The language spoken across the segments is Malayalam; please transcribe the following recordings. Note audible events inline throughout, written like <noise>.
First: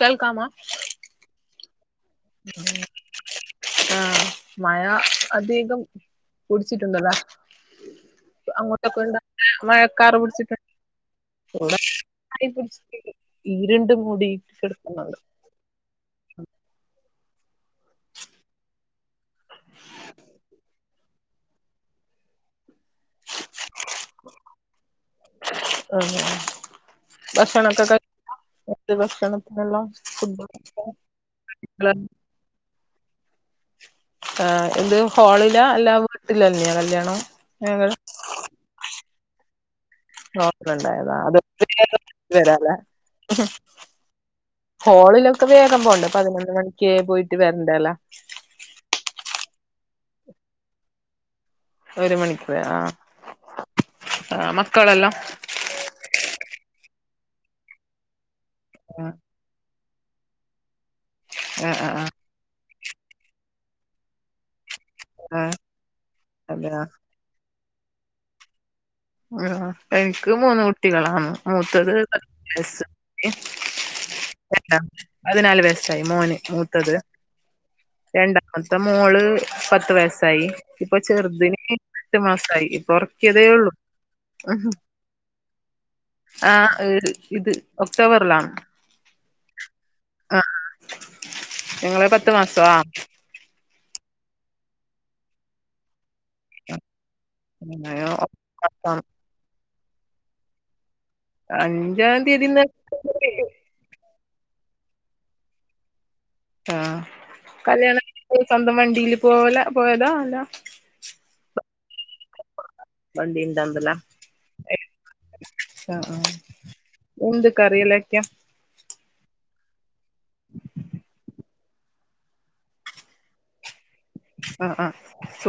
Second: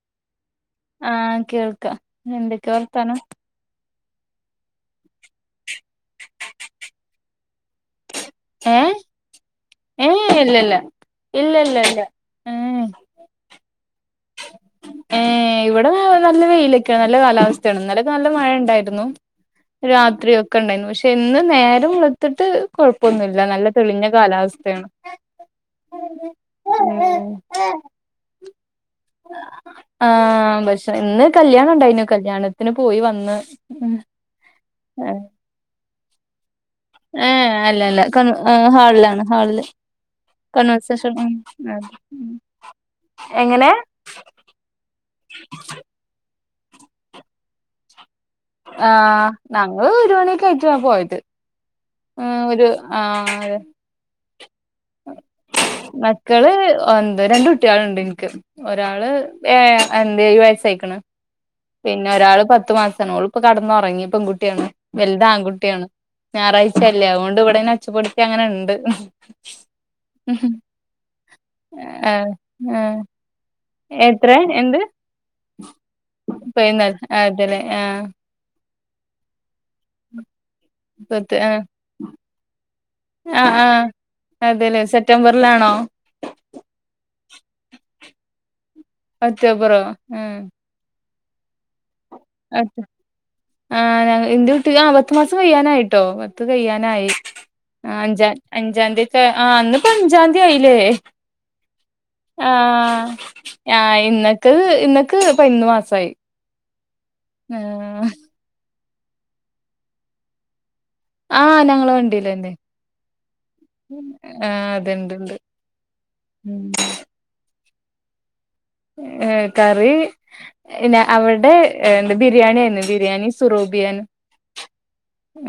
കേൾക്കാമ ആഹ് കേൾക്കാം എന്തൊക്കെ വർത്താനം ആഹ് മഴ അധികം പുടിച്ചിട്ടുണ്ടതാ ഏഹ് അങ്ങോട്ടൊക്കെ എന്താ മഴക്കാറ് ഏഹ് പിടിച്ചിട്ട് ഇല്ലല്ല ഇല്ല ഇല്ല ഇല്ല എന്താ ഏഹ് ഈ രണ്ട് മൂടി കെടക്കുന്നുണ്ട് ഏഹ് ഇവിടെ നല്ല വെയിലൊക്കെയാണ് നല്ല കാലാവസ്ഥയാണ് ഇന്നലക്കെ നല്ല മഴ ഇണ്ടായിരുന്നു രാത്രിയൊകെണ്ടായിനു പക്ഷെ ഇന്ന് നേരം വെള്ത്തിട്ട് കൊഴപ്പൊന്നുല്ല നല്ല തെളിഞ്ഞ കാലാവസ്ഥയാണ് ആഹ് ഉം ആഹ് ആഹ് പക്ഷേ ഇന്ന് കല്യാണംണ്ടായിനു കല്യാണത്തിന് പോയി വന്ന് ആഹ് എന്ത് ഹോളിലാ അല്ല വീട്ടിലന്നാ കല്യാണം ഞങ്ങൾ ആഹ് ഹാളിലാണ് ഹാളില് ഹോട്ടലുണ്ടായതാ അത് <unintelligible> വരാല്ലേ എങ്ങനെ ഹോളിലൊക്കെ വേഗം പോണ്ട പതിനൊന്ന് മണിക്ക് പോയിട്ട് വരണ്ടല്ലേ ആഹ് ഞങ്ങള് ഒരു മണിയക്കായിട്ട പോയത് ഒരു മണിക്ക് പോയ ആഹ് ആഹ് മക്കളല്ലാം മക്കള് ഒന്ത് രണ്ട് കുട്ടികല്ണ്ട് എൻക്ക് ഒരാള് ആഹ് ഏഹ് എന്തേയ് വയസ്സായിക്കണ് ആഹ് പിന്നെ ആഹ് ഒരാള് പത്ത് മാസ നോള് ഇപ്പൊ കടന്നുറങ്ങി പെൺകുട്ടിയാണ് വല്ത് ആഹ് ആൺകുട്ടിയാണ് അതെയാ ഞായറാഴ്ചയല്ലേ അതുകൊണ്ട് ഇവിടെ ഒച്ചപ്പെടുത്തി അങ്ങനെ ഉണ്ട് ആഹ് എനിക്ക് മൂന്ന് കുട്ടികളാണ് മൂത്തത് <inaudible> ആഹ് ആഹ് എത്ര എന്ത് <unintelligible> പതിനാല് വയസായി മോന് മൂത്തത് പതിനാല് അതെല്ലേ ആഹ് രണ്ട അടുത്ത മോള് പത്ത് വയസ്സായി ഇപ്പൊ പത്ത് ആഹ് ചെറുതിന് എട്ടു മാസായി ഇപ്പ ഉറക്കിയതേ ഉള്ളൂ അതെല്ലെ സെപ്റ്റംബറിലാണോ ആഹ് ഇത് ഇത് ഒക്ടോബറിലാണ് ഒക്ടോബറോ ഉം ഇങ്ങളെ പ ആഹ് ആഹ് എന്റെ കുട്ടിക്ക് ആഹ് പത്തു മാസം കയ്യാനായിട്ടോ പത്ത് കയ്യാനായി ആഹ് അഞ്ച അഞ്ചാത്തീത്തെ ആഹ് അന്ന് അഞ്ചാന്തിയായില്ലേ അഞ്ചാം തീയതിന്ന് ആഹ് ആഹ് ഇന്നക്ക് ഇന്നക്ക് പതിനൊന്ന് മാസമായി ആഹ് <unintelligible> കല്യാണം സ്വന്തം വണ്ടിൽ പോല പോയത അല്ല ആഹ് ഞങ്ങള് വണ്ടില എന്തേ വണ്ടിയുണ്ടോത് ആഹ് അതിണ്ട്ണ്ട് മം ഊന്ത് ക്കറിയിലേക്ക ഏ കറി ഞാ അവിടെ ഏ എന്ത് ബിരിയാണിയായിരുന്നു ബിരിയാണിം സുറൂബിയാന് ആഹ് ആഹ്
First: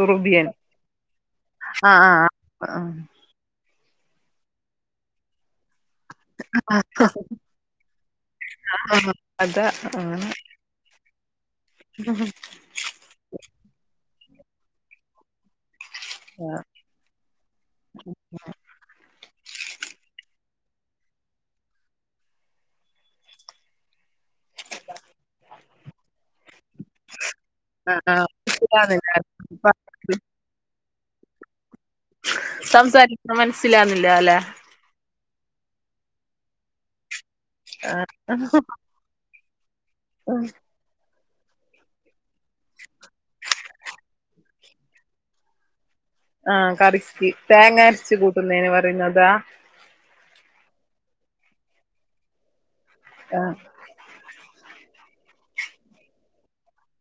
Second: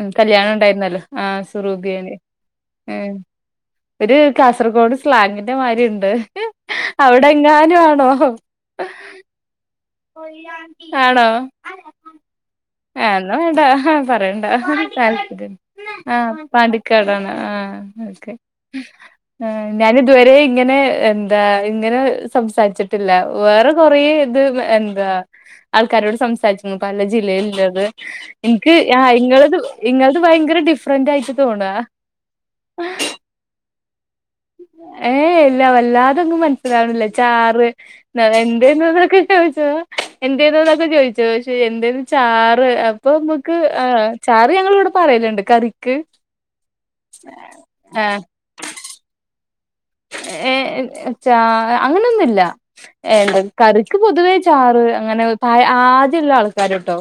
ഉം കല്യാണം ഉണ്ടായിരുന്നല്ലോ ആഹ് ആഹ് സുറൂബിയാന്ന് ആഹ് ഏ ആഹ് ഒരു കാസർഗോഡ് സ്ലാങ്ങിന്റെ മാരി ഉണ്ട് അവിടെ എങ്ങാനും ആണോ ആഹ് അതാ. ആണോ. ഹ ഹാ. ഏഹ് ന്ന വേണ്ട പറയണ്ട താല്പര്യം. ആഹ് പാണ്ടിക്കാടാണ് ആഹ് ഒ ക്കെ. ആഹ് ഞാനിതുവരെ ഇങ്ങനെ എന്താ ഇങ്ങനെ സംസാരിച്ചിട്ടില്ല വേറെ കൊറേ ഇത് എന്താ ആൾക്കാരോട് സംസാരിച്ചിരുന്നു പതിനഞ്ച് ജില്ലയിൽ ള്ള് എനിക്ക് ആഹ് ഇങ്ങളത് ഇങ്ങളത് ഭയങ്കര ഡിഫറന്റയിട്ട് തോണ സംസാരിക്കണ മനസ്സിലാവുന്നില്ല അല്ലെ ഏയ് എല്ല വല്ലാതെങ്ങ് മന മനസിലാവണില്ലേ ചാറ് <unintelligible> എന്തേന്നവരൊ ചോയിച്ചോ എന്തെന്ന് ഇപ്പോ ചോയിച്ചോയിച്ച് എന്തേന്ന് ചാറ് അപ്പോ ഞമ്മക്ക് ചാറ് ത് ഞങ്ങളിവിടെ പറയലുണ്ട് കറിക്ക്. ആഹ്‌ കറിക്ക് തേങ്ങ ആ അര്ച്ച് കൂട്ടുന്നേന് പറയുന്നതാ. എ ഏ ഏച്ച അങ്ങനൊന്നുല്ല ആഹ് എടക്കറ് - ക്ക് പൊതുവേ ചാറ് അങ്ങനെ പായ് ആദ്യള്ള ആൾക്കാര് ട്ടോ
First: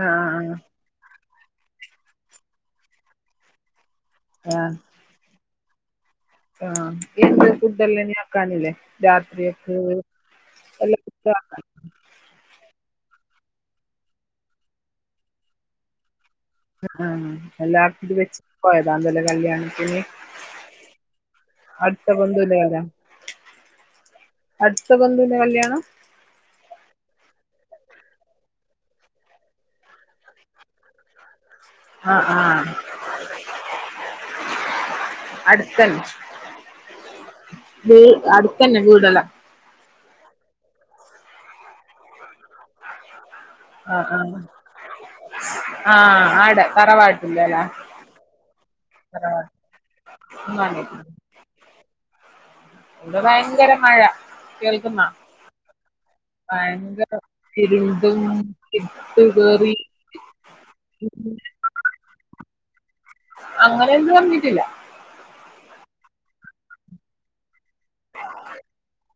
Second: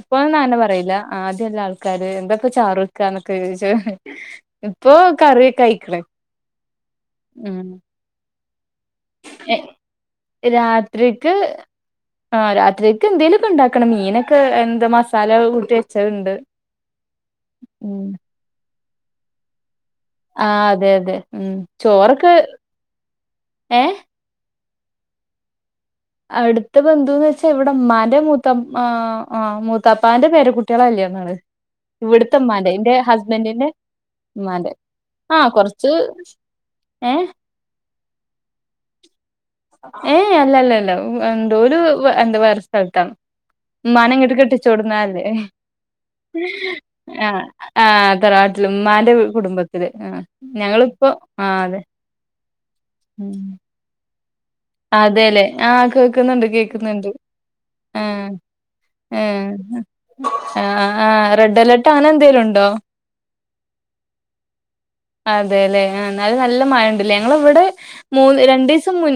ഇപ്പോയൊന്നും ആഹ് അങ്ങനെ പറയില്ല. ആദ്യള്ളാൾക്കാര് എന്തപ്പ ചാറ് വക്കാന്നൊക്കെ ചോയ്ച്ച. ആഹ് ഇപ്പൊ കറ്യക്കയ്ക്ക്ണ്. ആഹ് എന്ത് ഫുഡല്ല ഞാക്കാനില്ലേ. രാത്രിയക്ക് എല്ലാം ആഹ് രാത്രിക്ക് എന്തേലൊക്കെണ്ടാക്കണം മീനൊക്കെ എന്ത മസാല കൂട്ടി വെച്ചതുണ്ട്. ആഹ് ഉം എല്ലാർക്കും വെച്ചട്ട് പോയതാണല്ലൊ ലെ കല്യാണതിന്. ആഹ് അതെ അതെ ഉം ചോറൊക്കെ ബന്ധുവിന്റെ പേരാ ഏ അടുത്ത ബന്ധുന്റെ കല്യാണം അവിടുത്ത ബന്ധുന്ന് ച്ചാ ഇവിടെ അമ്മാന്റെ മൂത്ത ആഹ് മൂത്താപ്പാന്റെ പേരാകുട്ടിയളെല്ലെ ങ്ങള് ആഹ് ആഹ് ഇവിടുത്തെമ്മാന്റെ ന്റെ ഹസ്ബൻറ്റിന്റെ ഇമ്മാന്റെ ആഹ് കൊറച്ച് ഏഹ് വി അടുത്തന്നെ വീടെല്ലാം ഏയ് അല്ലല്ല അല്ല എന്തോ ഒരു എന്താ വേറെ സ്ഥലത്താണ് ആഹ് ഉമ്മാനെങ്ങോട്ട് ആഹ് കെട്ടിച്ചോട്ന്നല്ലേ ആഹ് ആടെ ആഹ് തറവാട്ടില്ലല്ലേ ആഹ് തറവാട്ടില് ഉമ്മാന്റെ തറവാട്ട് കുടുംബ ത്തിൽ ആഹ് കണ്ടിട്ടുണ്ട് ഞങ്ങളിപ്പോ ആഹ് അതെ വിടെ ഭയങ്കര മഴ കേൾക്കുന്നാ അതെല്ലെ ആഹ് കേക്ക്ന്ന്ണ്ട് കേക്ക്ന്ന്ണ്ട് ഭയങ്കര ഇരുണ്ടും ആഹ് ഇരുട്ട് കേറി ആഹ് ആഹ് റെഡ് അലേർട്ട് ആങ്ങനെ എന്തേലും ഉണ്ടോ അങ്ങനെന്നും റഞ്ഞിട്ടില്ല അതെല്ലെ ആഹ് ന്നാലും നല്ല മഴ ണ്ട്ല്ലേ ഞങ്ങള ഇവിടെ മൂന്ന് രണ്ടു ദിവസം മൂ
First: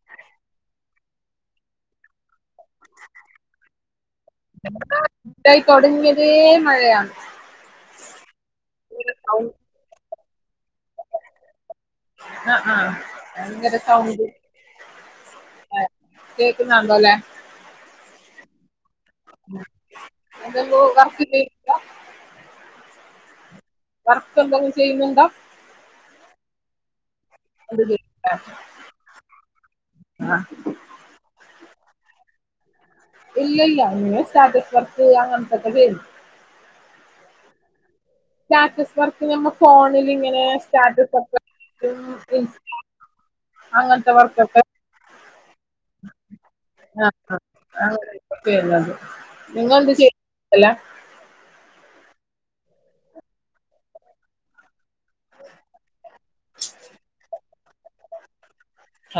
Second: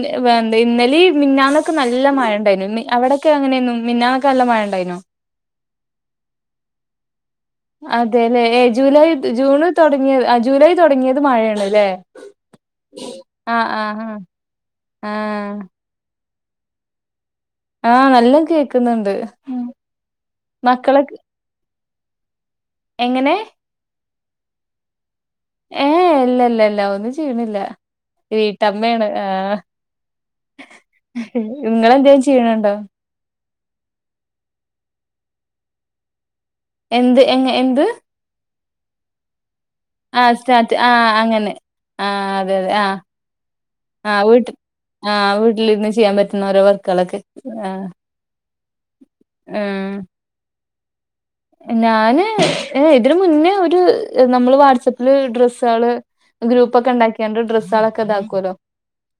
ഇന്നലെ മിന്നന്നൊക്കെ നല്ല മഴ ഉണ്ടായിരുന്നു അവിടൊക്കെ അങ്ങനെയൊന്നും മിന്നാ ഇതായി തൊടങ്ങിയതേ മഴയാ അതെല്ലേ ഏ ജൂലൈ ത് ജൂണ് തുടങ്ങിയ അഹ് ജൂലൈ തുടങ്ങിയത് മഴയാണ്ല്ലേ ആഹ ആഹ ആഹ് ഭയങ്കര ആഹ് ആഹ് സൗണ്ട് ആഹ് ആഹാ കേക്കുന്നണ്ടോ അല്ലെ ആഹ നല്ല കേക്കുന്നണ്ട് എന്തെങ്കിലും മക്കളക്ക് വർക്ക് ചെയ്യുന്നുണ്ടോ എങ്ങനെ വർക്ക് എന്തങ്കിലും ചെയ്യുന്നുണ്ടോ? ഏഹ് ഇല്ല ഇല്ല ഇല്ല ഒന്ന് ചെ- ചെയ്യണില്ല എന്ത് വീട്ടമ്മയാണ് ആഹ്. ങ്ങളെന്തേലും ചെയ്യണണ്ടോ? ഇല്ല ഇല്ല അങ്ങനെ സ്റ്റാറ്റസ് വർക്ക് അങ്ങനെത്തൊക്കെ ചെയ്യെത് എന്ത് എങ്ങെ എന്ത് സ്റ്റാറ്റസ് വർക്ക് നമ്മ ഫോണില് ഇങ്ങനെ സ്റ്റാറ്റസ് വർക്ക് ആഹ അതെ അതെ ആഹ് അങ്ങനത്തെ ആഹ് വീട്ട് വർക്കൊക്കെ ആഹ് വീട്ടിലിരുന്ന് ചെയ്യാ പറ്റുന്ന ഓരോ വർക്കുകളൊക്കെ ആഹ് പിന്നെ നിങ്ങള് എന്ത് ആഹ് ചെയ്യ അല്ല ഞാന് ഏ ഇതിന് മുന്നേ ഒരു നമ്മള് വാട്സപ്പില് ഡ്രസ്സാള് ഗ്രൂപ്പ്ക്കെണ്ടാക്കിയാണ്ട് ഡ്രസ്സാളൊക്കെ ഇതാക്കൊല്ലോ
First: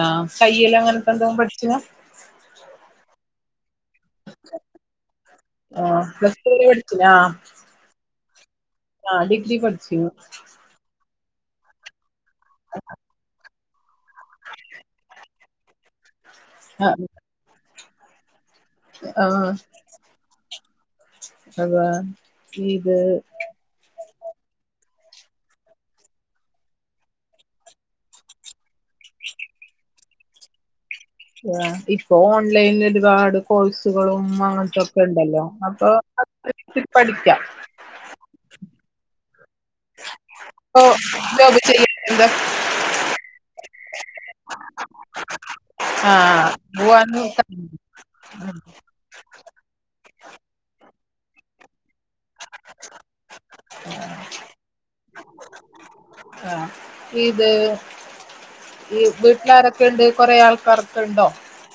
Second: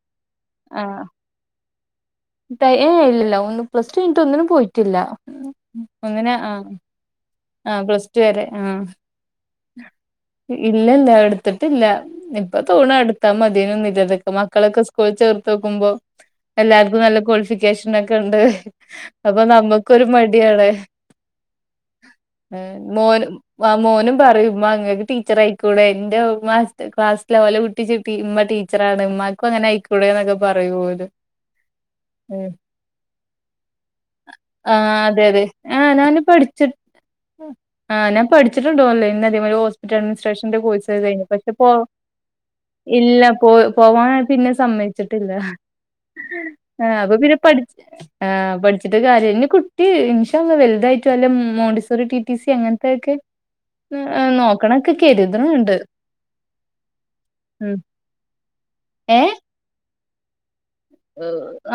ആഹ തയ്യില്ലാ വർക് എന്ത പഠിച്ചിന ത്തെ ഏഹ് ഇല്ല ല്ല ഒന്നും പ്ലസ് ടു കഴിഞ്ഞിട്ട് ഒന്നിനും പോയിട്ടില്ല ആ ഒന്നിനെ പ്ലസ് ടു ആഹ് വരെ പഠിച്ചിനാ അഹ പ്ലസ് ടു വരെ ആഹ് ആഹാ ഡിഗ്രി പടിച്ചീന് ഇല്ല ഇല്ല എടുത്തിട്ടില്ല ഇപ്പൊ തോണ എടുത്താ മതിനുന്ന് മക്കളൊക്കെ സ്കൂൾ ചേർത്ത് നോക്കുമ്പോ ആ എല്ലാർക്കും നല്ല ക്വാളിഫിക്കേഷനെക്കെ ഒണ്ട്. ആ അപ്പൊ നമ്മുക്കൊരു മടിയാണേ അതാ ആഹ് ഇത് മോന് - വ്വ മോനും പറയും ഉമ്മ ങ്ങക്ക് ടീച്ചറായിക്കൂടെ എന്റെ മാസ്ത ക്ലാസ്സിലെ ഓലെ കു ടിജു പി ഉമ്മ ടീച്ചറാണ് ഉമ്മാക്കും അങ്ങനെ അയിക്കൂടെ എന്നൊക്കെ പറയും ഓലും <inaudible> ഇപ്പൊ ഓൺലൈനില് ഒരുപാട് കോഴ്സുകളും ആഹ് അങ്ങനത്തൊക്കെ അതെ ഉണ്ടല്ലോ അതെ അപ്പൊ ആഹ് ഞാന് പഠിച്ചിട്ട് <unintelligible> പഠിക്കാം. ആഹ് ഞാൻ പഠിച്ചിട്ടുണ്ട് ഓൺലൈൻ അതെമാര് ഹോസ്പിറ്റൽ അഡ്മിനിസ്ട്രേഷന്റെ ഇപ്പൊ കോഴ്സ് കഴിഞ്ഞു പക്ഷെ ജോബ് പ്പോ- ചെയ്യാൻ എന്താ ഇല്ല പോ പോവാൻ പിന്നെ സമ്മയിച്ചിട്ടില്ല ആഹ് ആ അപ്പൊ പിന്നെ പഠിച്ച ആഹ പഠിച്ചിട്ട് കാര്യം ന്നി കുട്ടി ഇന്ഷാ അള്ളാ വലുതായിട്ട് വല്ല മോണ്ടിസോറി ടീ ടി സി അങ്ങനത്തെൊക്കെ നോക്കണൊക്കെ കരുത്ണ് ണ്ട് ആ ഇത് ഇ വ് ഏഹ് ഒക്കെണ്ട് കുറെ ആൾക്കാർ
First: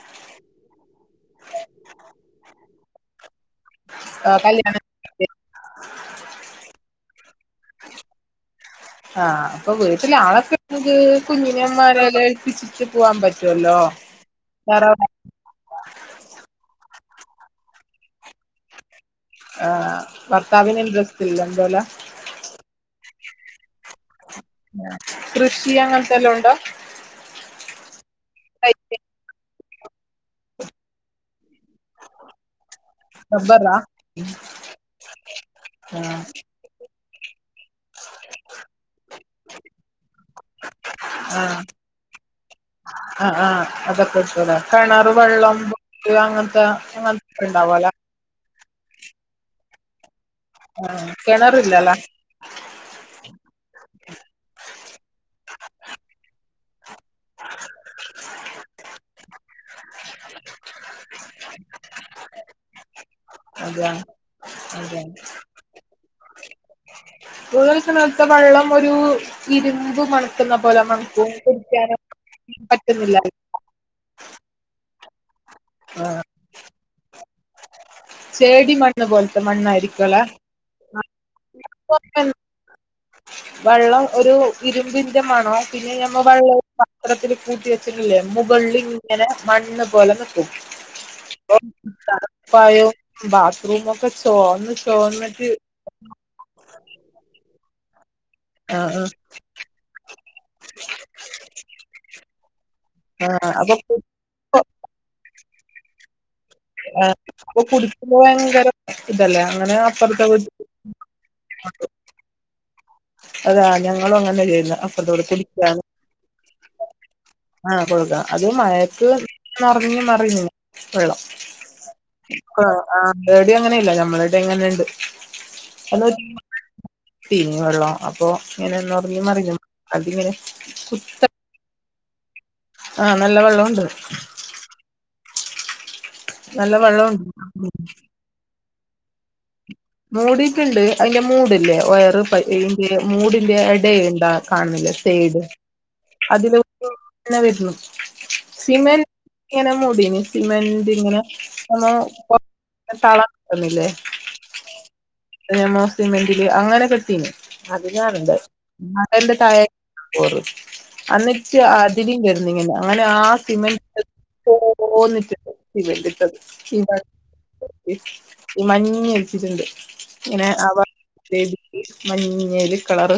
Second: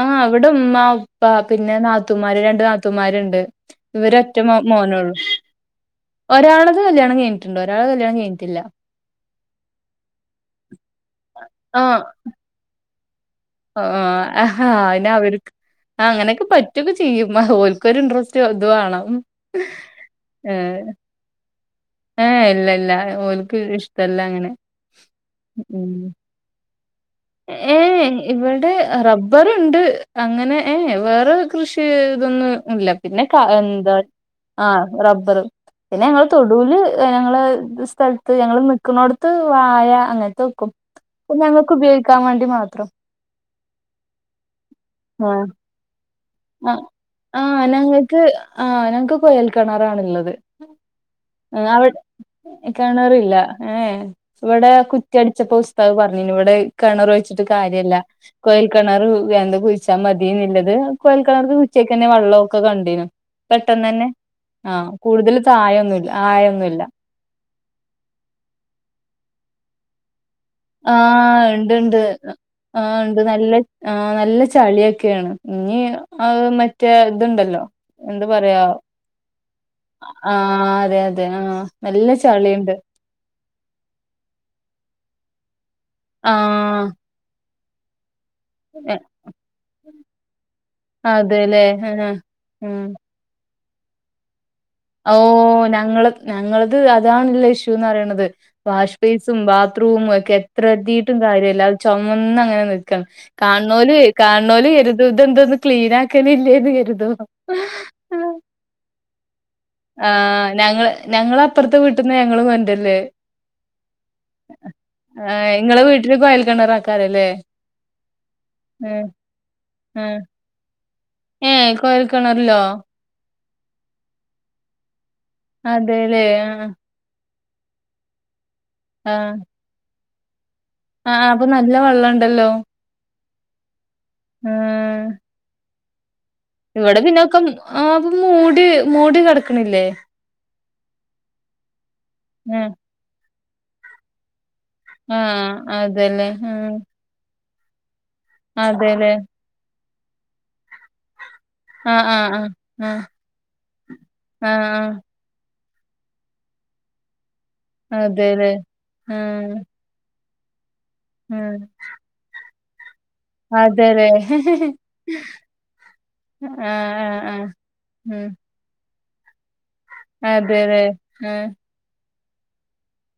ആഹ് അവിടെ ഉമ്മ ഉപ്പ പിന്നെ നാത്തൂമാര് രണ്ട് നാത്തൂമാരുണ്ട്. ഇവര് ഒറ്റ ആ, മോ മോന് ഉള്ളു. കല്യാണം ഒരാളത് കല്യാണം കഴിഞ്ഞിട്ടണ്ട് ഒരാൾ കല്യാണം കഴിഞ്ഞിട്ടില്ല ആഹ് അപ്പൊ വീട്ടില ആളൊക്കെ ങ്ക് ആഹ് കുഞ്ഞിനെമാരെല്ല ഏൽപ്പിച്ചി ട്ടി പോവാം പറ്റുല്ലോ തറ അവര്ക്ക് ആഹ അങ്ങനെക്കെ പറ്റൊക്കെ ചെയ്യും ഓൽക്കൊരു ഇൻട്രസ്റ്റ് ത് വേണം. ആഹ് ഭർത്താവിന് ഇൻട്രസ്റ്റ്ല്ല ന്തുല്ല ഏഹ് ഇല്ല ഇല്ല ഓല്ക്ക് ഇഷ്ടല്ല അങ്ങനെ കൃഷി ഉം അങ്ങനത്തെ എല്ലൊ ഒണ്ടോ? എയ് ഇവിടെ റബ്ബറുണ്ട് അങ്ങനെ ഏ വേറെ കൃഷി ഇതൊന്നും ഇല്ല പിന്നെ റബ്ബറാ എന്താ ആ റബ്ബറ് പിന്നെ ആഹ് ഞങ്ങള് തൊടുവില് ഞങ്ങള് സ്ഥലത്ത് ഞങ്ങൾ നിക്കുന്നോടത്ത് വായ അങ്ങനത്തെ വെക്കും അപ്പം ഞങ്ങൾക്ക് വീ ആ ആഹ് അതൊക്കുറിച്ചല കിണർ ആഹ് വെള്ളം അങ്ങനത്തെ അങ്ങനെ ഉണ്ടാവല്ലേ ആ ഞങ്ങക്ക് കൊയൽ കിണറാണ്ഉള്ളത് ആഹ് ആവി കിണറില്ലല്ലേ കെണറില്ല ഏ ഇവിടെ കുറ്റി അടിച്ചപ്പോ ഉസ്താദ് പറഞ്ഞിനി ഇവിടെ കെണർ വെച്ചിട്ട് കാര്യല്ല കോയൽ കിണറ് വേന്ത കുഴിച്ചാ മതിന്നല്ലത് കൊയൽ കിണർക്ക് ഉച്ചക്ക് തന്നെ വെള്ളമൊക്കെ കണ്ടിനും അതെ പെട്ടെന്ന് തന്നെ ആ അതെ കൂടുതൽ ആയൊന്നുല്ല ആയൊന്നുല്ല കൂഴൽ കെണറത്തെ വെളളം ഒരു ഇരുമ്പ് മണ ആഹ് ഇണ്ട് ഇണ്ട് ആ പറ്റുന്നില്ല ഉണ്ട് നല്ല ആ നല്ല ചളിയൊക്കെയാണ് ഇനി അത് മറ്റേ ഇതുണ്ടല്ലോ എന്താ പറയാ ചേടി മണ്ണ് പോലത്തെ മണ്ണായിരിക്കുല്ലെ ആഹ് അതെ അതെ ആഹ് നല്ല ചളിണ്ട് വള്ളം ഒരു ഇരുമ്പിൻന്റെ മണോ പിന്നെ ഞമ്മ വെള്ളം ആഹ് പാത്രത്തിൽ കൂട്ടി വെ മുകളിൽ ഇങ്ങനെ മണ്ണ് പോലെ നിക്കും ഇപ്പം അതെല്ലേ ആഹ് ഉം തണുപ്പയായോട്ട് ബാത്ത്റുമൊക്കെ ചോർന്ന്ട്ട് ഓ ഞങ്ങള ഞങ്ങളത് അതാണല്ല ഇഷ്യൂന്ന് പറയണത് ആഹ് വാഷ്ബേയ്സി <unintelligible> ബാത്റൂമും ഒക്കെ എത്ര കഴിട്ടും കാര്യല്ല അത് ചൊമന്നു അങ്ങനെ നിൽക്കണ് ആഹ് ആഹ് അപ്പൊ കാണുന്നവര് കാണുന്നവര് കരുതൂംഇത് എന്തൊന്നും ക്ലീൻ ആക്കലില്ലേന്ന് ആഹ് അപ്പൊ കുടിക്കുപേ ഭയങ്കര ഇതല്ലേ അങ്ങനെ ആ അപ്പുറത്തെ വീട്ടി ഞങ്ങള് ഞങ്ങള അപ്പുറത്ത് വീട്ടിന്ന് ഞങ്ങളും കൊണ്ടല് അതാ ഞങ്ങളും അങ്ങനെ ചെയ്യുന്ന അപ്പുറത്ത് വീട്ടി ഇങ്ങടെ വീട്ടില് കൊയൽക്കിണറാ ആഹ് കൊടുക്കാം അത് ഏഹ് മയത്ത് നിറഞ്ഞ് ആഹ് മറിഞ്ഞ് വെള്ളം ഏഹ് കൊയൽ കിണറിലോ? ആഹ് ചേടി അങ്ങനെ ഇല്ല ഞമ്മളട് ഇങ്ങനെണ്ട് അതെല്ലേ ആഹ് പിനിയോ വെള്ളോ അപ്പൊ ഇങ്ങനെ മറിഞ്ഞ് മറിഞ്ഞ് അതിങ്ങനെ ആ അപ്പൊ നല്ല വെള്ളം ഉണ്ടല്ലോ ആഹ് നല്ല വെള്ളോണ്ട് ഉം നല്ല ഇവിടെ വെള്ളമുണ്ട് പിന്നൊക്കെ ആ അപ്പൊ മൂടി മൂടി കിടക്കണില്ലേ മൂടിട്ടുണ്ട് അതിന്റെ മൂടല്ലേ വയറിന്റെ മൂടിന്റെ ഇടുണ്ട <unintelligible> കാണുന്നില്ല സെയിഡ് ആഹ് അതെല്ലേ അതില് ആഹ് ഇങ്ങനെ വർന്നു സിമെന്റ് അതെല്ലേ ഇങ്ങനെ മൂടിന്ന് സിമെന്റ് ഇങ്ങനെ ആഹ് നമ്മ ആഹ് ആഹ് ആഹ് തളംകെട്ടുന്നില്ലേ ആഹ് ആഹ് മോ സിമന്റില് അങ്ങനെ കെട്ടീനെ അത് ഞാനുണ്ട് അതെല്ലേ ആതിന്റെ ആഹ് തായെ ഓറ് അന്നിട്ട് ആഹ് അതിലും വെരുന്ന് ഇങ്ങനെ അങ്ങനെ ആ സിമെന്റ് അതെല്ലേ <unintelligible> സിമെന്റ് ആഹ് ആഹ് ആഹ് ഉം ഈ മഞ്ഞ് ഒഴിച്ചിട്ടുണ്ട് ഇങ്ങനെ അതെല്ലേ ആവാൻ ആഹ് <unintelligible> മഞ്ഞല് കളർ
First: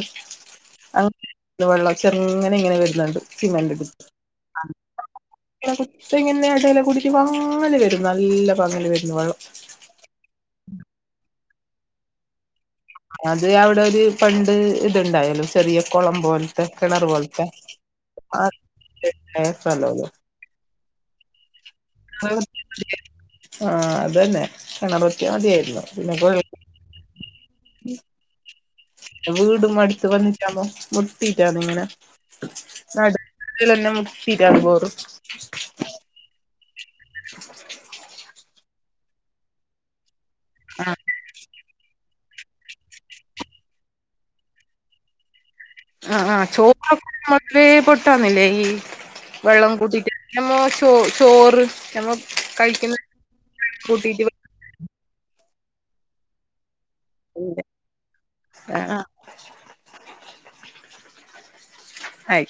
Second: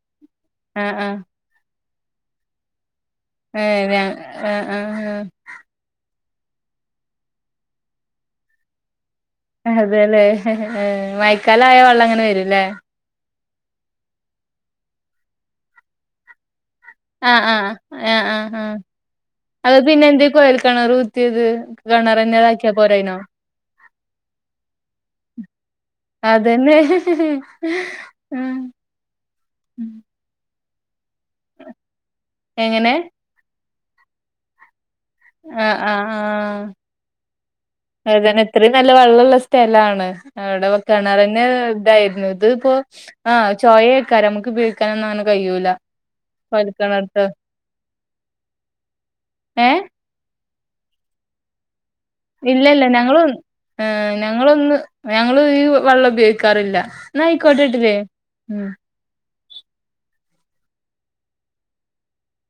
ആഹ് ആഹ് അങ്ങനെ വെള്ളം ചെറുങ്ങനെ ഇങ്ങനെ വരുന്നുണ്ട് സിമന്റെ ഏഹ് ഞ കുതിച്ചു ആഹ് ആഹ് ആഹ് <unintelligible> ഇങ്ങനെ അതല കുടിച്ച <unintelligible> നല്ല പങ്ങില് വരുന്നു വള്ളം അതല്ലേ മയക്കാല ആയ വെള്ളം അങ്ങനെ വരുംല്ലേ അത് അവിടെ ഒരു പണ്ട് ഇത്ണ്ടായല്ലോ ചെറിയ കൊളം പോലെ കെണറ് ആഹ് പോലത്തെ ആഹ് ആഹ് ആഹ് അത് <unintelligible> കെണറ് കുത്തിയത് കിണറന്നെതാക്കിയാ പോരായിനോ ആഹ് അത് തന്നെ കിണറുത്തിയാ മതിയായിരുന്നു പിന്നെ അതെന്നെ ആഹ് വീടും അടുത്ത് വന്നിട്ടാമ്മോ മുട്ടീട്ടാ ഇങ്ങനെ എങ്ങനെ നട <unintelligible> <unintelligible> ആഹ് ആഹ് ആഹ് അത് തന്ന ഇത്രം നല്ല വെള്ളള്ള സ്ഥലാണ് അവിടെ വെ ആ കെണറിന് ഇതായിരുന്നു ഇത് ഇപ്പോ ആഹ് ചോയക്കാെരം നമക്ക് ഉയോഗിക്കാനൊന്നും അങ്ങെനെ കഴൂല്ല ആ ആ് ചോറൊക്ക മത്രേ പൊട്ടന്നില്ലേ ഈ വെള്ളം ഏഹ് കൂട്ടിട്ട് മ്മോചോ ചോറ് നമ്മെ ഇല്ല ഇല്ല ഞങ്ങള് ഞങ്ങളൊന്ന് ഞങ്ങള് ഈ വെള്ളം ഉപയോഗിക്കാറില്ല നാ ആയിക്കോട്ടാ ഇതിൽ ആ ആ ആയി